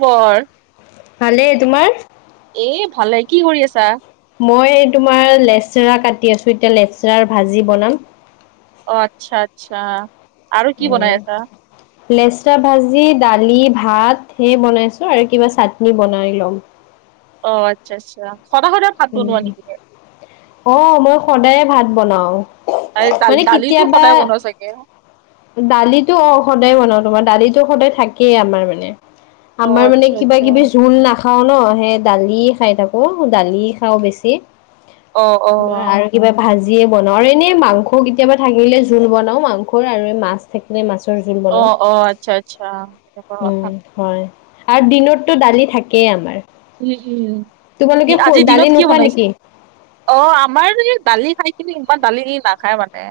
খবৰ ভালেই তোমাৰ। এ ভালে কি কৰি আছা। মই তোমাৰ লেচৰা কাটি আছো এতিয়া লেচৰাৰ ভাজি বনাম। অ আচ্ছা আচ্ছা আৰু কি বনাই আছা। লেচাৰা ভাজি, দালি, ভাত সেই বনাইছো আৰু কিবা চাটনি বনাই লম। অ আচ্ছা আচ্ছা সদায় সদায় ভাত বনোৱা নেকি। অহ মই সদায়ে ভাত বনাওঁ। এই দাল দাল দালিটো সদায় বনোৱা চাগে। দালিতো অ সদায় বনাও তোমাৰ দালিতো সদায় থাকেই আমাৰ মানে। অ আমাৰ মানে আচ্ছা কিবা আচ্ছা কিবি জোল নাখাওঁ ন সেই দালি খাই থাকো দালি খাওঁ বেছি। অ অ তোমাৰ আৰু কিবা ভাজিয়ে বনা আৰু এনে মাংস কেতিয়াবা থাকিলে জোল বনাও মাংসৰ আৰু এই মাছ। থাকিলে মাছৰ জোল অ বনাওঁ অ আচ্ছা আচ্ছা এনেকুৱা কথা উম হয় আৰু দিনতটো দালি থাকেই আমাৰ। উম, তোমালোকে উম আজিৰ দালি দিনত কি নোখোৱা বনাই নেকি? অ আমাৰ এই দালি খাই কিনি ইমান দালি নাখায় মানে।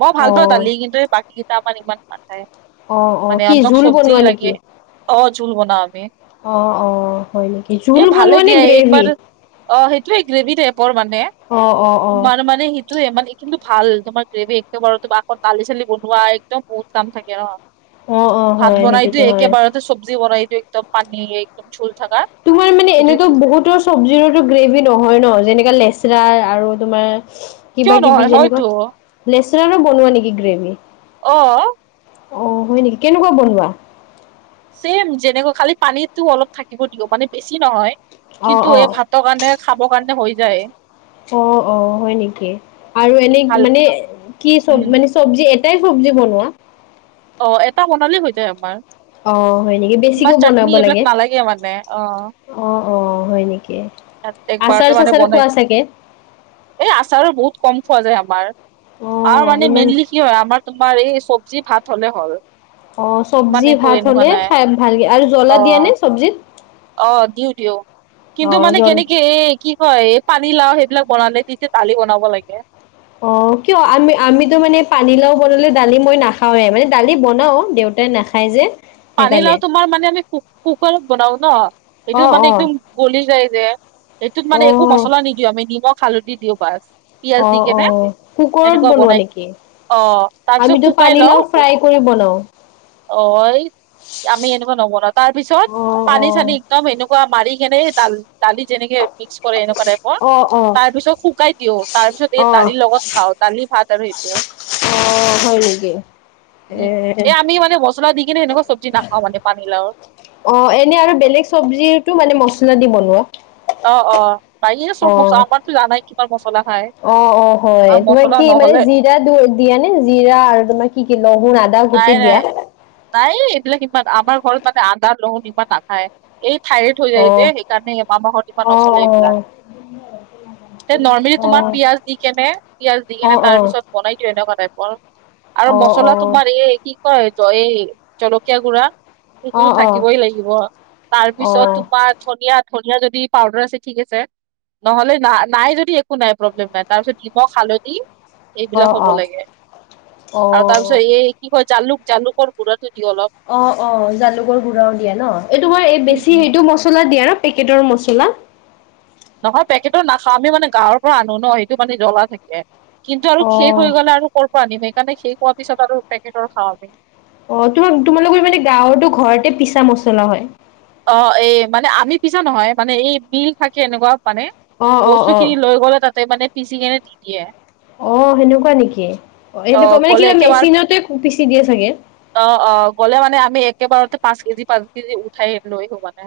মই ভাল পাও অ', দালি কিন্তু এই বাকী কেইটা আমান ইমান নাখায়। অ', অ', মানে কি অহতক জোল চবজি বনোৱা নেকি? লাগে অ, জোল বনাও আমি। অ', অ ', হয় নে কি? জোল এ ভালে বনোৱা দিয়া একবাৰ অ সেইটোয়ে গ্ৰেভি টাইপৰ মানে অ', অ', অ', তোমাৰ মানে সি টোৱে মানে কিন্তু ভাল তোমাৰ গ্ৰেভি একেবাৰুতে আকৌ দালি চালি বনোৱা একদম বহুত কাম থাকে ন। অ', অ', হয় ভাত বনাই সেইটোতো দিওঁ হয়। একেবাৰতে চব্জি বনাই দিওঁ একদম পানী একদম জুল থাকা। তোমাৰ মানে এনেতো বহুতো আছে। চব্জিৰোতো গ্ৰেভি নহয় ন যেনেকা লেচৰা আৰু তোমাৰ কিয় কিবা নহয় কিবি হয়তো যেনেকুৱা লেচেৰাৰো বনোৱা নেকি গ্ৰেভি। অ', অ', হয়, নেকি কেনেকুৱা বনোৱা। চছেম যেনেকা খালি পানীতো অলপ থাকিব। দিব মানে বেছি নহয় অ', কিন্তু এই অ', ভাত কাৰণে খাব কাৰণে হৈ যায়। অ', অ', হয়, নেকি আৰু এনে ভালকে মানে কি চব উম মানে চব্জি এটাই চব্জি বনোৱা। অ, এটা বনালে হৈ যায় আমাৰ। অ', হয় নেকি ইমান বেছিকেও চাটনি বনাব এইবিলাক লাগে? নালাগে মানে অ, অ', অ', হয়, নেকি। এক আচাৰ বাৰটা মানে চাচাৰ খোৱা বনাই দি চাগে? এই আচাৰো বহুত কম খোৱা যায়। আমাৰ আৰু অ', মানে ইমান মেইনলি কি হয়, আমাৰ তোমাৰ এই চব্জি ভাত হ'লে হ'ল। অ, ইমান চব্জি একো ভাত এনেকুৱা হলে নাই খাই ভালকে আৰু জ্বলা অ দিয়া নে চব্জিত। অ, দিও-দিও কিন্তু অ', মানে জল কেনেকে এ কি কয়, এই পানী লাও সেইবিলাক বন নে তেতিয়া দালি বনাব লাগে। অ, কিয় আমি আমিতো মানে পানীলাও বনালে দালি মই নাখাওৱে মানে দালি বনাও দেউতা। তাই নাখায় যে। সেইকাৰণে পানীলাও তোমাৰ মানে আমি কুকাৰত বনাও ন এইটো অ', মানে অ', একদম গলি যায় যে সেইটোত মানে একো অ'। মছলা নিদিও আমি নিমখ, হালধি দিও বাছ। পিয়াজ দি অ', কেনে অ', কুকাৰত এনেকুৱা বনোৱা বনাই কি নেকি? অ, তাৰপিছত আমিতো শুকাই লও পানীলাও ফ্ৰাই বস্তু কৰি বনাও। অ, আমি এনেকুৱা নবনা তাৰ পিছত অ', পানী চানী অ', একদম এনেকুৱা মাৰি কেনে ডাল দালি যেনেকে মিক্স কৰে এনেকুৱা টাইপৰ অ', অ', তাৰ পিছত শুকাই দিও তাৰ অ', পিছত এই অ', দালিৰ লগত খাও দালি ভাত আৰু সেইটোও। অ, হয়, নেকি এ মচলা দি কিনে চবজিনাখাও মান পানীলাও। অ, এনে আৰু বেলেগ চব্জিো মানে মছলা দি বনোৱা। অ', অ', নাইে চব মছলা অ', আমাৰতো জ নাই কিমান মছলা খাই। অ', অ ', হয় তোমাৰ কি মানে জিৰা দিয়া নে জিৰা আৰু তোমাৰ কি-কি নহৰু আ নাই-নাই-নাই এইবিলাক ইমান আমাৰ ঘৰত মানে আদা, নহৰু ইমান নাখায়। এই থাৰেড হৈ যায় যে অ', সেইকাৰণে এমাহ মাহত ইমান অ', নচলে। এইবিলাক অ', নৰ্মেলি তোমাক অ', পিয়াজ দি কেনে, পিয়াজ দি কেনে অ', অ', তাৰ অ', পিছত বনাই দিও এনেকুৱা টাইপৰ আৰু অ', অ', মছলা তোমাৰ এই কি কয় ত‌ই এই জলকীয়া গুড়া সেইটোতো অ', অ', থাকিবই লাগিব তাৰপিছত তোমাৰ ধনিয়া-ধনিয়া যদি পাউদাৰ আছে ঠিক আছে। নহলে না- নাই যদি একো নাই প্ৰব্লেম নাই তাৰপিছত নিমখ, হালধি এইবিলাক অ', হ'ব লাগে অ', আৰু তাৰপিছত অ', এই কি কয় জালুক-জালুকৰ গুড়াটো দিও অলপ। অ-অ জালুকৰ গুড়াও দিয়া ন, এই তোমাৰ এই বেছি উম, সেইটো মছলা দিয়া ন। পেকেটৰ মছলা। নহয় পেকেটৰ নাখাওঁ আমি মানে গাঁৱৰ পৰা আনো ন সেইটো মানে জ্বলা থাকে। কিন্তু আৰু অ শেষ হৈ গ'লে আৰু ক'ৰ পৰা আনিম সেইকাৰণে শেষ হোৱাৰ পিছত আৰু পেকেটৰ খাওঁ আমি। অ তোমাৰ তোমালোকৰ মানে গাঁৱৰতো ঘৰতে পিছা মছলা হয়? অ, এ মানে আমি পিছা নহয় মানে এই বিল থাকে এনেকুৱা মানে। অ অ অ বস্তুখিনি লৈ গ'লে তাতে মানে পিচি কেনে দি দিয়ে। অ, সেনেকুৱা নেকি অ, মানে গ'লে কিবা একেবাৰ মেচিনতে পিচি দিয়ে চাগে? অ', অ', গ'লে মানে আমি একেবাৰতে পাঁচ কেজি-পাঁচ কেজি উঠাই লৈ আহো মানে।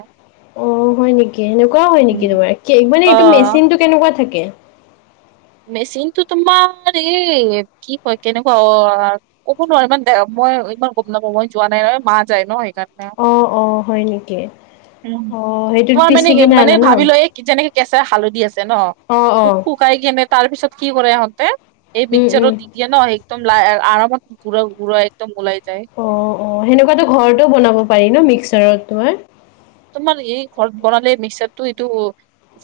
অ, হয় নেকি সেনেকুৱাও হয় নেকি উম। তোমাৰ মানে অ এইটো মেচিনটো কেনেকুৱা থাকে? মেচিনটো তোমাৰ এই কি কয় কেনেকুৱা অ। ক'ব নোৱাৰি ইমান দে মই ইমান গম নাপাওঁ মই যোৱা নাই নহয় মা যায় ন। সেইকাৰণে অ-অ হয় নেকি। উম, অ সেইটোত তোমাৰ পিচি কিনে মানে-মানে আনা ন ভাবি ল এই যেনেকে কেঁচা হালধি আছে ন অ অ খু খু - শুকাই কিনে তাৰ পিছত কি কৰে সিহঁতে এই উম উম মিক্সাৰত দি - দিয়ে ন একদম আৰামত ঘুৰা-ঘুৰা একদম ওলাই যায়। অ-অ সেনেকুৱাতো ঘৰতো বনাব পাৰি ন মিক্সাৰত তোমাৰ। তোমাৰ এই ঘৰত বনালে মিক্সাৰটো এইটো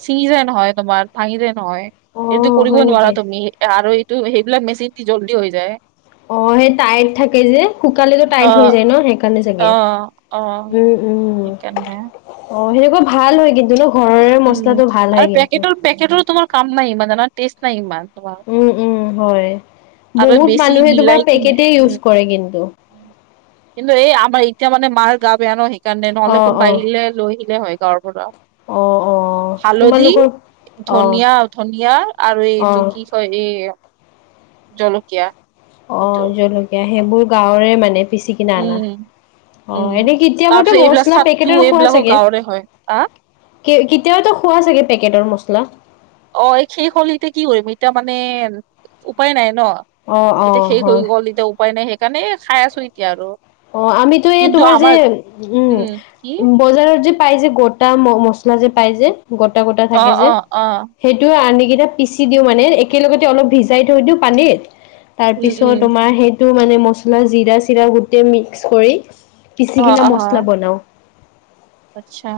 ছিঙি যায় নহয় তোমাৰ ভাঙি যায় নহয়। অ সেইটো কৰিব হয় নেকি নোৱাৰা তুমি আৰু এইটো সেইবিলাক মেচিন জল্দি হৈ যায়। অ সেই টাইট থাকে যে, শুকালেতো অ টাইট হৈ যায় ন সেইকাৰণে চাগে উম উম কেনে অ সেনেকুৱা ভাল হয় কিন্তু ন ঘৰৰে উম মছলাটো ভাল আৰু হয় কিন্তু। পেকেটৰ পেকেটৰ তোমাৰ কাম নাই ইমান টেষ্ট নাই ইমান। তোমাৰ উম-উম হয় আৰু বহুত বেছি মানুহে তোমাৰ মিলাই কিনে পেকেটে উম ইউজ কৰে কিন্তু। কিন্তু এই আমাৰ এতিয়া মানে মাৰ গা বেয়া ন সেইকাৰণে অ নহলে অ কোনোবা আহিলে লৈ আহিলে হয়। তাৰপৰা অ, অ, হালধি, তোমালোকৰ অ ধনিয়া ধনিয়া আৰু অ এইটো কি- কয় ই জলকীয়া- সেইটো অঁ, জলকীয়া সেইবোৰ গাঁৱৰে মানে পিচি- কিনা আনা, উম উম, অঁ এনেই তাৰ পিছত কেতিয়াবাতো এইবিলাক মছলা চাটটো পেকেটৰ খোৱা এইবিলাকো চাগে? গাঁৱৰে হয়। আহ কেতিয়াবাটো খোৱা চাগে পেকেটৰ মছলা? অ শেষ হল এতিয়া কি কৰিম এতিয়া মানে উপায় নাই ন। অ অ এতিয়া শেষ হৈ হয় গ'ল এতিয়া উপায় নাই সেইকাৰণে খাই আছো এতিয়া আৰু। অ আমিতো এই কিন্তু তোমাৰ যে আমাৰ উম বজাৰত যে পাই যে গোটা ম-মচলা যে পাই যে গোটা-গোটা অ থাকে অ যে। অ সেইটো আনি কিনি পিচি দিওঁ মানে একেলগতে অলপ ভিজাই থৈ দিওঁ পানীত। উম তাৰপিছত উম তোমাৰ সেইটো মানে মছলা জিৰা-চিৰা গোটেই মিক্স কৰি। পিচি অ কিনে অ মছলা বনাও। আচ্ছা।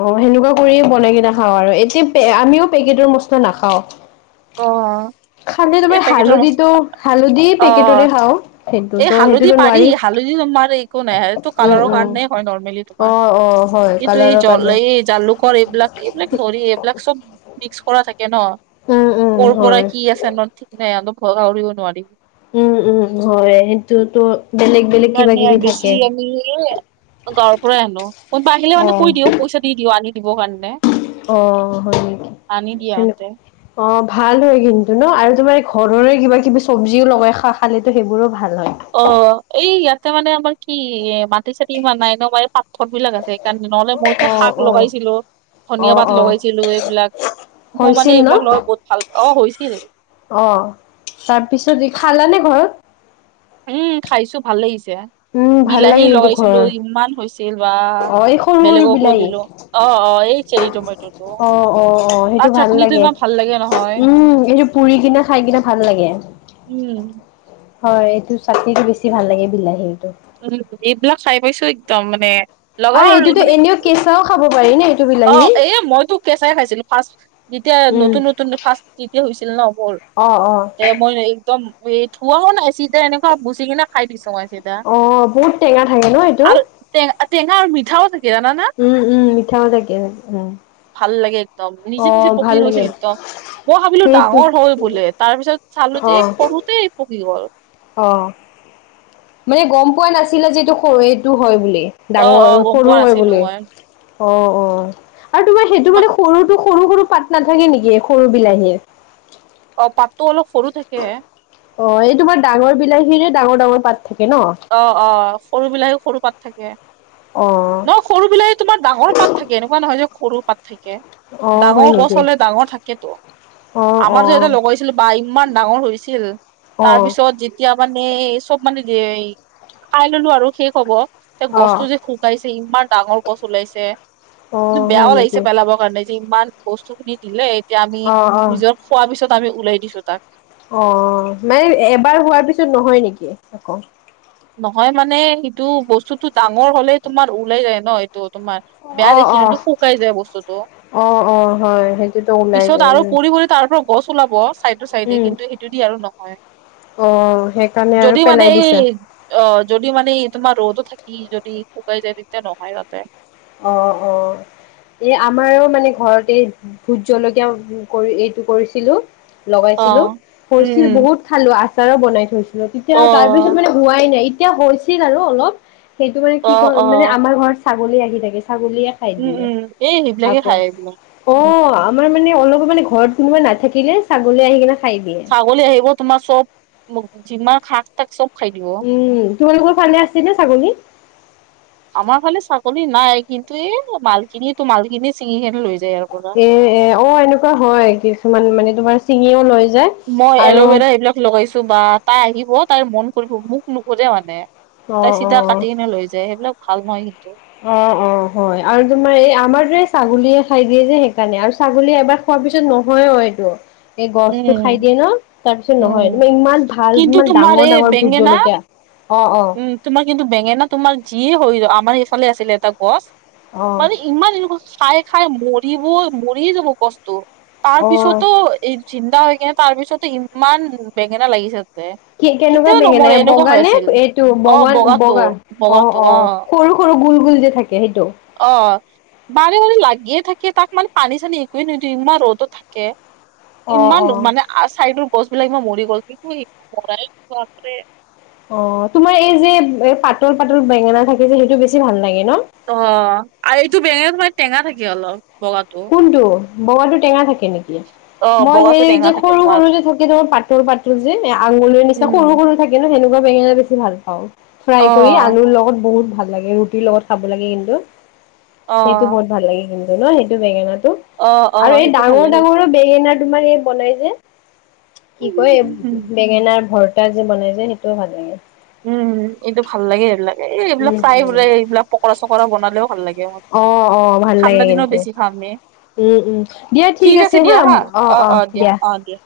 অ, সেনেকুৱা কৰিয়ে বনাই কিনে খাও আৰু এতিয়া আমিও পেকেটৰ মচলা নাখাওঁ। অ' খালে এই তোমাৰ পেকেটৰ মচ হালধিতো হালধি অ পেকেটৰে খাওঁ, সেইটো এই ত হালধি সেইটোতো পাৰি নোৱাৰিম। তোমাৰ একো নাই এইটো কালাৰৰ কাৰণে হয় নৰ্মেলি অ তোমাৰ, অ হয় কিন্তু এই কালাৰৰ জল কাৰণে এই- জালুকৰ এইবিলাক এইবিলাক নোৱৰি এইবিলাক চব মিক্স কৰা থাকে ন। উম উম কৰ হয় পৰাই কি আছে ন ঠিক নাই ভয়াৰিও নোৱাৰি। উম, উম, হয় সেইটোতো বেলেগ বেলেগ কিবা সেইকাৰণে কিবি বেছি থাকে। আমি গাঁৱৰ পৰাই আনো কোনোবা আহিলে মানে কৈ দিও পইচা দি দিও আনি দিবৰ কাৰণে। অ', হয় নেকি। আনি দিয়ে সেনে- আহোঁতে অ, ভাল হয় কিন্তু ন আৰু তোমাৰ ঘৰৰে কিবা-কিবি চব্জিও লগাই খা-খালেতো, সেইবোৰো ভাল হয়। অ, এই ইয়াতে মানে আমাৰ কি এ মাটি-চাতি হোৱা নাই ন মই এই পাথৰ বিলাক আছে সেইকাৰণে, নহ'লে মইতো অ শাক অ লগাইছিলোঁ, অ ধনিয়া পাত অ লগাইছিলোঁ এইবিলাক। মই মানে হৈছিল ন এইবিলাক লৈ বহুত ভাল পাওঁ। অ, হৈছিল। অ, তাৰপিছত ই খালানে ঘৰত? উম, খাইছো ভাল লাগিছে। উম ভাল বিলাহী লাগে কিন্তু লগাইছিলো ঘৰৰ ইমান হৈছিল বা অ এই সৰু সৰু বেলেগকো বিলাহী দিলো। অ, অ, এই চেৰি টমেটৰটো অ অ অ তাৰ সেইটো ভাল চাটনিটো লাগে ইমান ভাল লাগে নহয়। উম এইটো পুৰি কিনে খাই কিনে ভাল লাগে। উম। হয়। এইটো চাটনিটো বেছি ভাল লাগে, বিলাহীটো। উম' এইবিলাক চাই পাইছো একদম মানে লগা আৰু এইটোতো মানে এনেও কেঁচাও খাব পাৰি নে অ, এ মইতো কেঁচাই খাইছিলো ফাৰ্ষ্ট। যেতিয়া উম। নতুন-নতুন ফাৰ্ষ্ট, যেতিয়া হৈছিল ন মোৰ, অ', অ', তে মই একদম এ ধুৱাও নাই, চিধা এনেকুৱা মুচি কিনে খাই দিছো মই। চিধা। অ, বহুত টেঙা থাকে ন এইটো। টেঙা-টেঙা আৰু মিঠাও থাকে জানানে। উম-উম, মিঠাও থাকে। উম' ভাল লাগে একদম, নিজে-নিজে অ', পকি ভাল গৈছিল লাগে একদম। মই ভাবিলোঁ সেইটো ডাঙৰ হ'ল বোলে, তাৰ পিছত চালোঁ যে অ', সৰুতে পকি গ'ল। অ, মই গম পোৱা নাছিলোঁ যে, এইটো সৰু এইটো হয় বুলি। অ', ডাঙৰ অ', গম সৰু পোৱা হয় নাছিলো বুলি। মই অ-অ, আৰু তোমাৰ সেই [unintelligible] তোমাৰ সৰুতো সৰু-সৰু পাত নাথাকে নেকি, সৰু বিলাহীৰ। অ, পাততো অলপ সৰু থাকে। অ, এই তোমাৰ ডাঙৰ বিলাহীৰে ডাঙৰ- ডাঙৰ পাত থাকে ন। অ-অ, সৰু বিলাহীৰো সৰু পাত থাকে। অ'। ন সৰু বিলাহী তোমাৰ ডাঙৰ পাত থাকে। এনেকুৱা নহয় যে সৰু পাত থাকে। অ', হয় ডাঙৰ গছ নেকি? হ'লে, ডাঙৰ থাকেতো। আমাৰ যে এটা অ', লগাইছিলোঁ, বা ইমান ডাঙৰ হৈছিল। অ', তাৰপিছত যেতিয়া এতিয়া মানে, চব মানে যে খাই ললোঁ আৰু শেষ হ'ব। যে গছটো অ', যে শুকাইছে, ইমান ডাঙৰ গছ ওলাইছে। কিন্তু অ', হয় বেয়াও নেকি? লাগিছে পেলাব। হোৱা নাই যে ইমান বস্তু খিনি দিলে, এতিয়া আমি অ', অ', নিজৰ খোৱাৰ পিছত আমি উলাই দিছো তাক। অ', মানে এবাৰ হোৱাৰ পিছত, নহয় নেকি আকৌ। নহয় মানে সেইটো বস্তুতো ডাঙৰ হ'লেই তোমাৰ ওলাই যায় ন, এইটো তোমাৰ বেয়া অ', দেখি ন, তো অ', শুকাই যায় বস্তুতো। অ', অ', হয় [unintelligible] সেইটোতো ওলাই পিছত যায় আৰু উম, পৰি-পৰি তাৰ পৰা গছ ওলাব, চাইডৰ চাইডে উম, কিন্তু সেইটো দি আৰু ন [unintelligible] হয়। অ, সেইকাৰণে আৰু পেলাই এই দিছা। অ, যদি মানে ই তোমাৰ ৰ'দো থাকি যদি শুকাই যায়, তেতিয়া নহয় তাতে। অ-অ। এই আমাৰো মানে ঘৰতে ভোট জলকীয়া কৰি, এইটো কৰিছিলোঁ। অ লগাইছিলোঁ। হৈছিল বহুত খালি আচাৰো বনাই থৈছিলোঁ। তেতিয়া অ তাৰপিছত মানে হোৱাই নাই, এতিয়া হৈছিল আৰু অলপ। সেইটো মানে কি কয় অ মানে আমাৰ ঘৰত ছাগলী আহি থাকে। ছাগলীয়ে খাই উম দিলে উম এই সেইবিলাকে আকৌ। খাই এইবিলাক উম অ' আমাৰ মানে অলপো মানে ঘৰত কোনোবা নাথাকিলে, ছাগলী আহি কিনে খাই দিয়ে। ছাগলী আহিব। তোমাৰ চব, যিমান শাক-চাক চব [unintelligible] উম' তোমালোকৰ ফালে আছে নে ছাগলী? [inaudible] আমাৰ ফালে ছাগলী নাই, কিন্তু এই মালখিনি-মালখিনি চিঙি কেনে লৈ যায় ইয়াৰ পৰা। [unintelligible] এ-এ অ, এনেকুৱা হয় কিছুমান মানে তোমাৰ ছিঙিও লৈ যায়। মই আৰু এলভেৰা এইবিলাক লগাইছো বা তাই আহিব তাইৰ মন কৰিব মোক নুখোজে মানে। অ', তাই চিধা অ'। কাটি কিনে লৈ যায় সেইবিলাক ভাল নহয় কিন্তু। অ', অ', হয় আৰু তোমাৰ এই আমাৰ দৰে ছাগলীয়ে খাই দিয়ে যে সেইকাৰণে আৰু ছাগলীয়ে এবাৰ খোৱাৰ পিছত নহয় অ, এইটো। এই গছটো খাই উম দিয়ে ন, তাৰ পিছত নহয় উম। মানে ইমান ভাল কিন্তু ইমান তোমাৰ ডাঙৰ- এই ডাঙৰ ভোট বেঙেনা জলকীয়া। অ', অ', উম তোমাৰ কিন্তু বেঙেনা তোমাৰ যিয়ে হৈ [unintelligible] আমাৰ সফালে আছিলে এটা গছ। অ', মানে ইমান এনেকোৱা খাই- খাই মৰিবই মৰিয়ে যাব গছটো তাৰ অ', পিছতো এই জিন্দা হৈ কিনে তাৰ পিছতে ইমান বেঙেনা লাগিছে। তাতে। কে -কেনেকুৱা কেতিয়াও বেঙেনা নমৰে এ এনেকুৱা হৈ বগানে আছিল। এইটো অ বগান বগাটো বগা অ', বগাটো অ', সৰু সৰু গুল -গুল যে থাকে সেইটো? অ, বাৰে -বাৰে লাগিয়ে থাকে তাক মানে পানী চানী একোৱে নিদো ইমান ৰ'দত থাক কে অ', ইমান অ', মানা আৰু চাইডৰ গছবিলাক [unintelligible] মৰি গ'ল কিন্তু সেইটো মৰাই নাই বাপৰে। অ, তোমাৰ এই যে এ পাতল- পাতল বেঙেনা থাকে যে সেইটো বেছি ভাল লাগে ন? অ, আৰু এইটো বেঙেনাটো মানে টেঙা থাকে অলপ বগাটো। কোনটো বগাটো টেঙা থাকে নেক কি অ মই বগাটো সেই টেঙা যে থাকে সৰু- তোমাৰ সৰু যে থাকি ধৰা পাতৰ- পাতৰ যে আঙুলৰে নিচনা উম সৰু- সৰু থাকে ন, সেনেকুৱা বেঙেনা বেছি ভাল পাওঁ অ ফ্ৰাই কৰি আলুৰ লগত বহুত ভাল লাগে ৰু ৰুটিৰ লগত খাব লাগে কিন্তু অ সেইটো বহুত ভাল লাগে কিন্তু ন, সেইটো বেঙেনাটো। অ অ আৰু এই সেইটো ভাল ডাঙৰ লাগে -ডাঙৰো বেঙেনা তোমাৰ এই বনাই যে। কি কয় উম বেঙেনাৰ ভৰ্তা যে বনাই যে সেইটোও ভাল লাগে। উম- উম এইটো ভাল লাগে সেইবিলাকে এইবিলাক উম উম। [unintelligible] এইবিলাক পকৰা চকৰা বনালেও ভাল লাগে। অ অ ভাল ঠাণ্ডা লাগে দিনো কিন্তু বেছি খামে। ঠিক আছে দিয়া হা, অ', অ', দিয়া অ, দিয়া।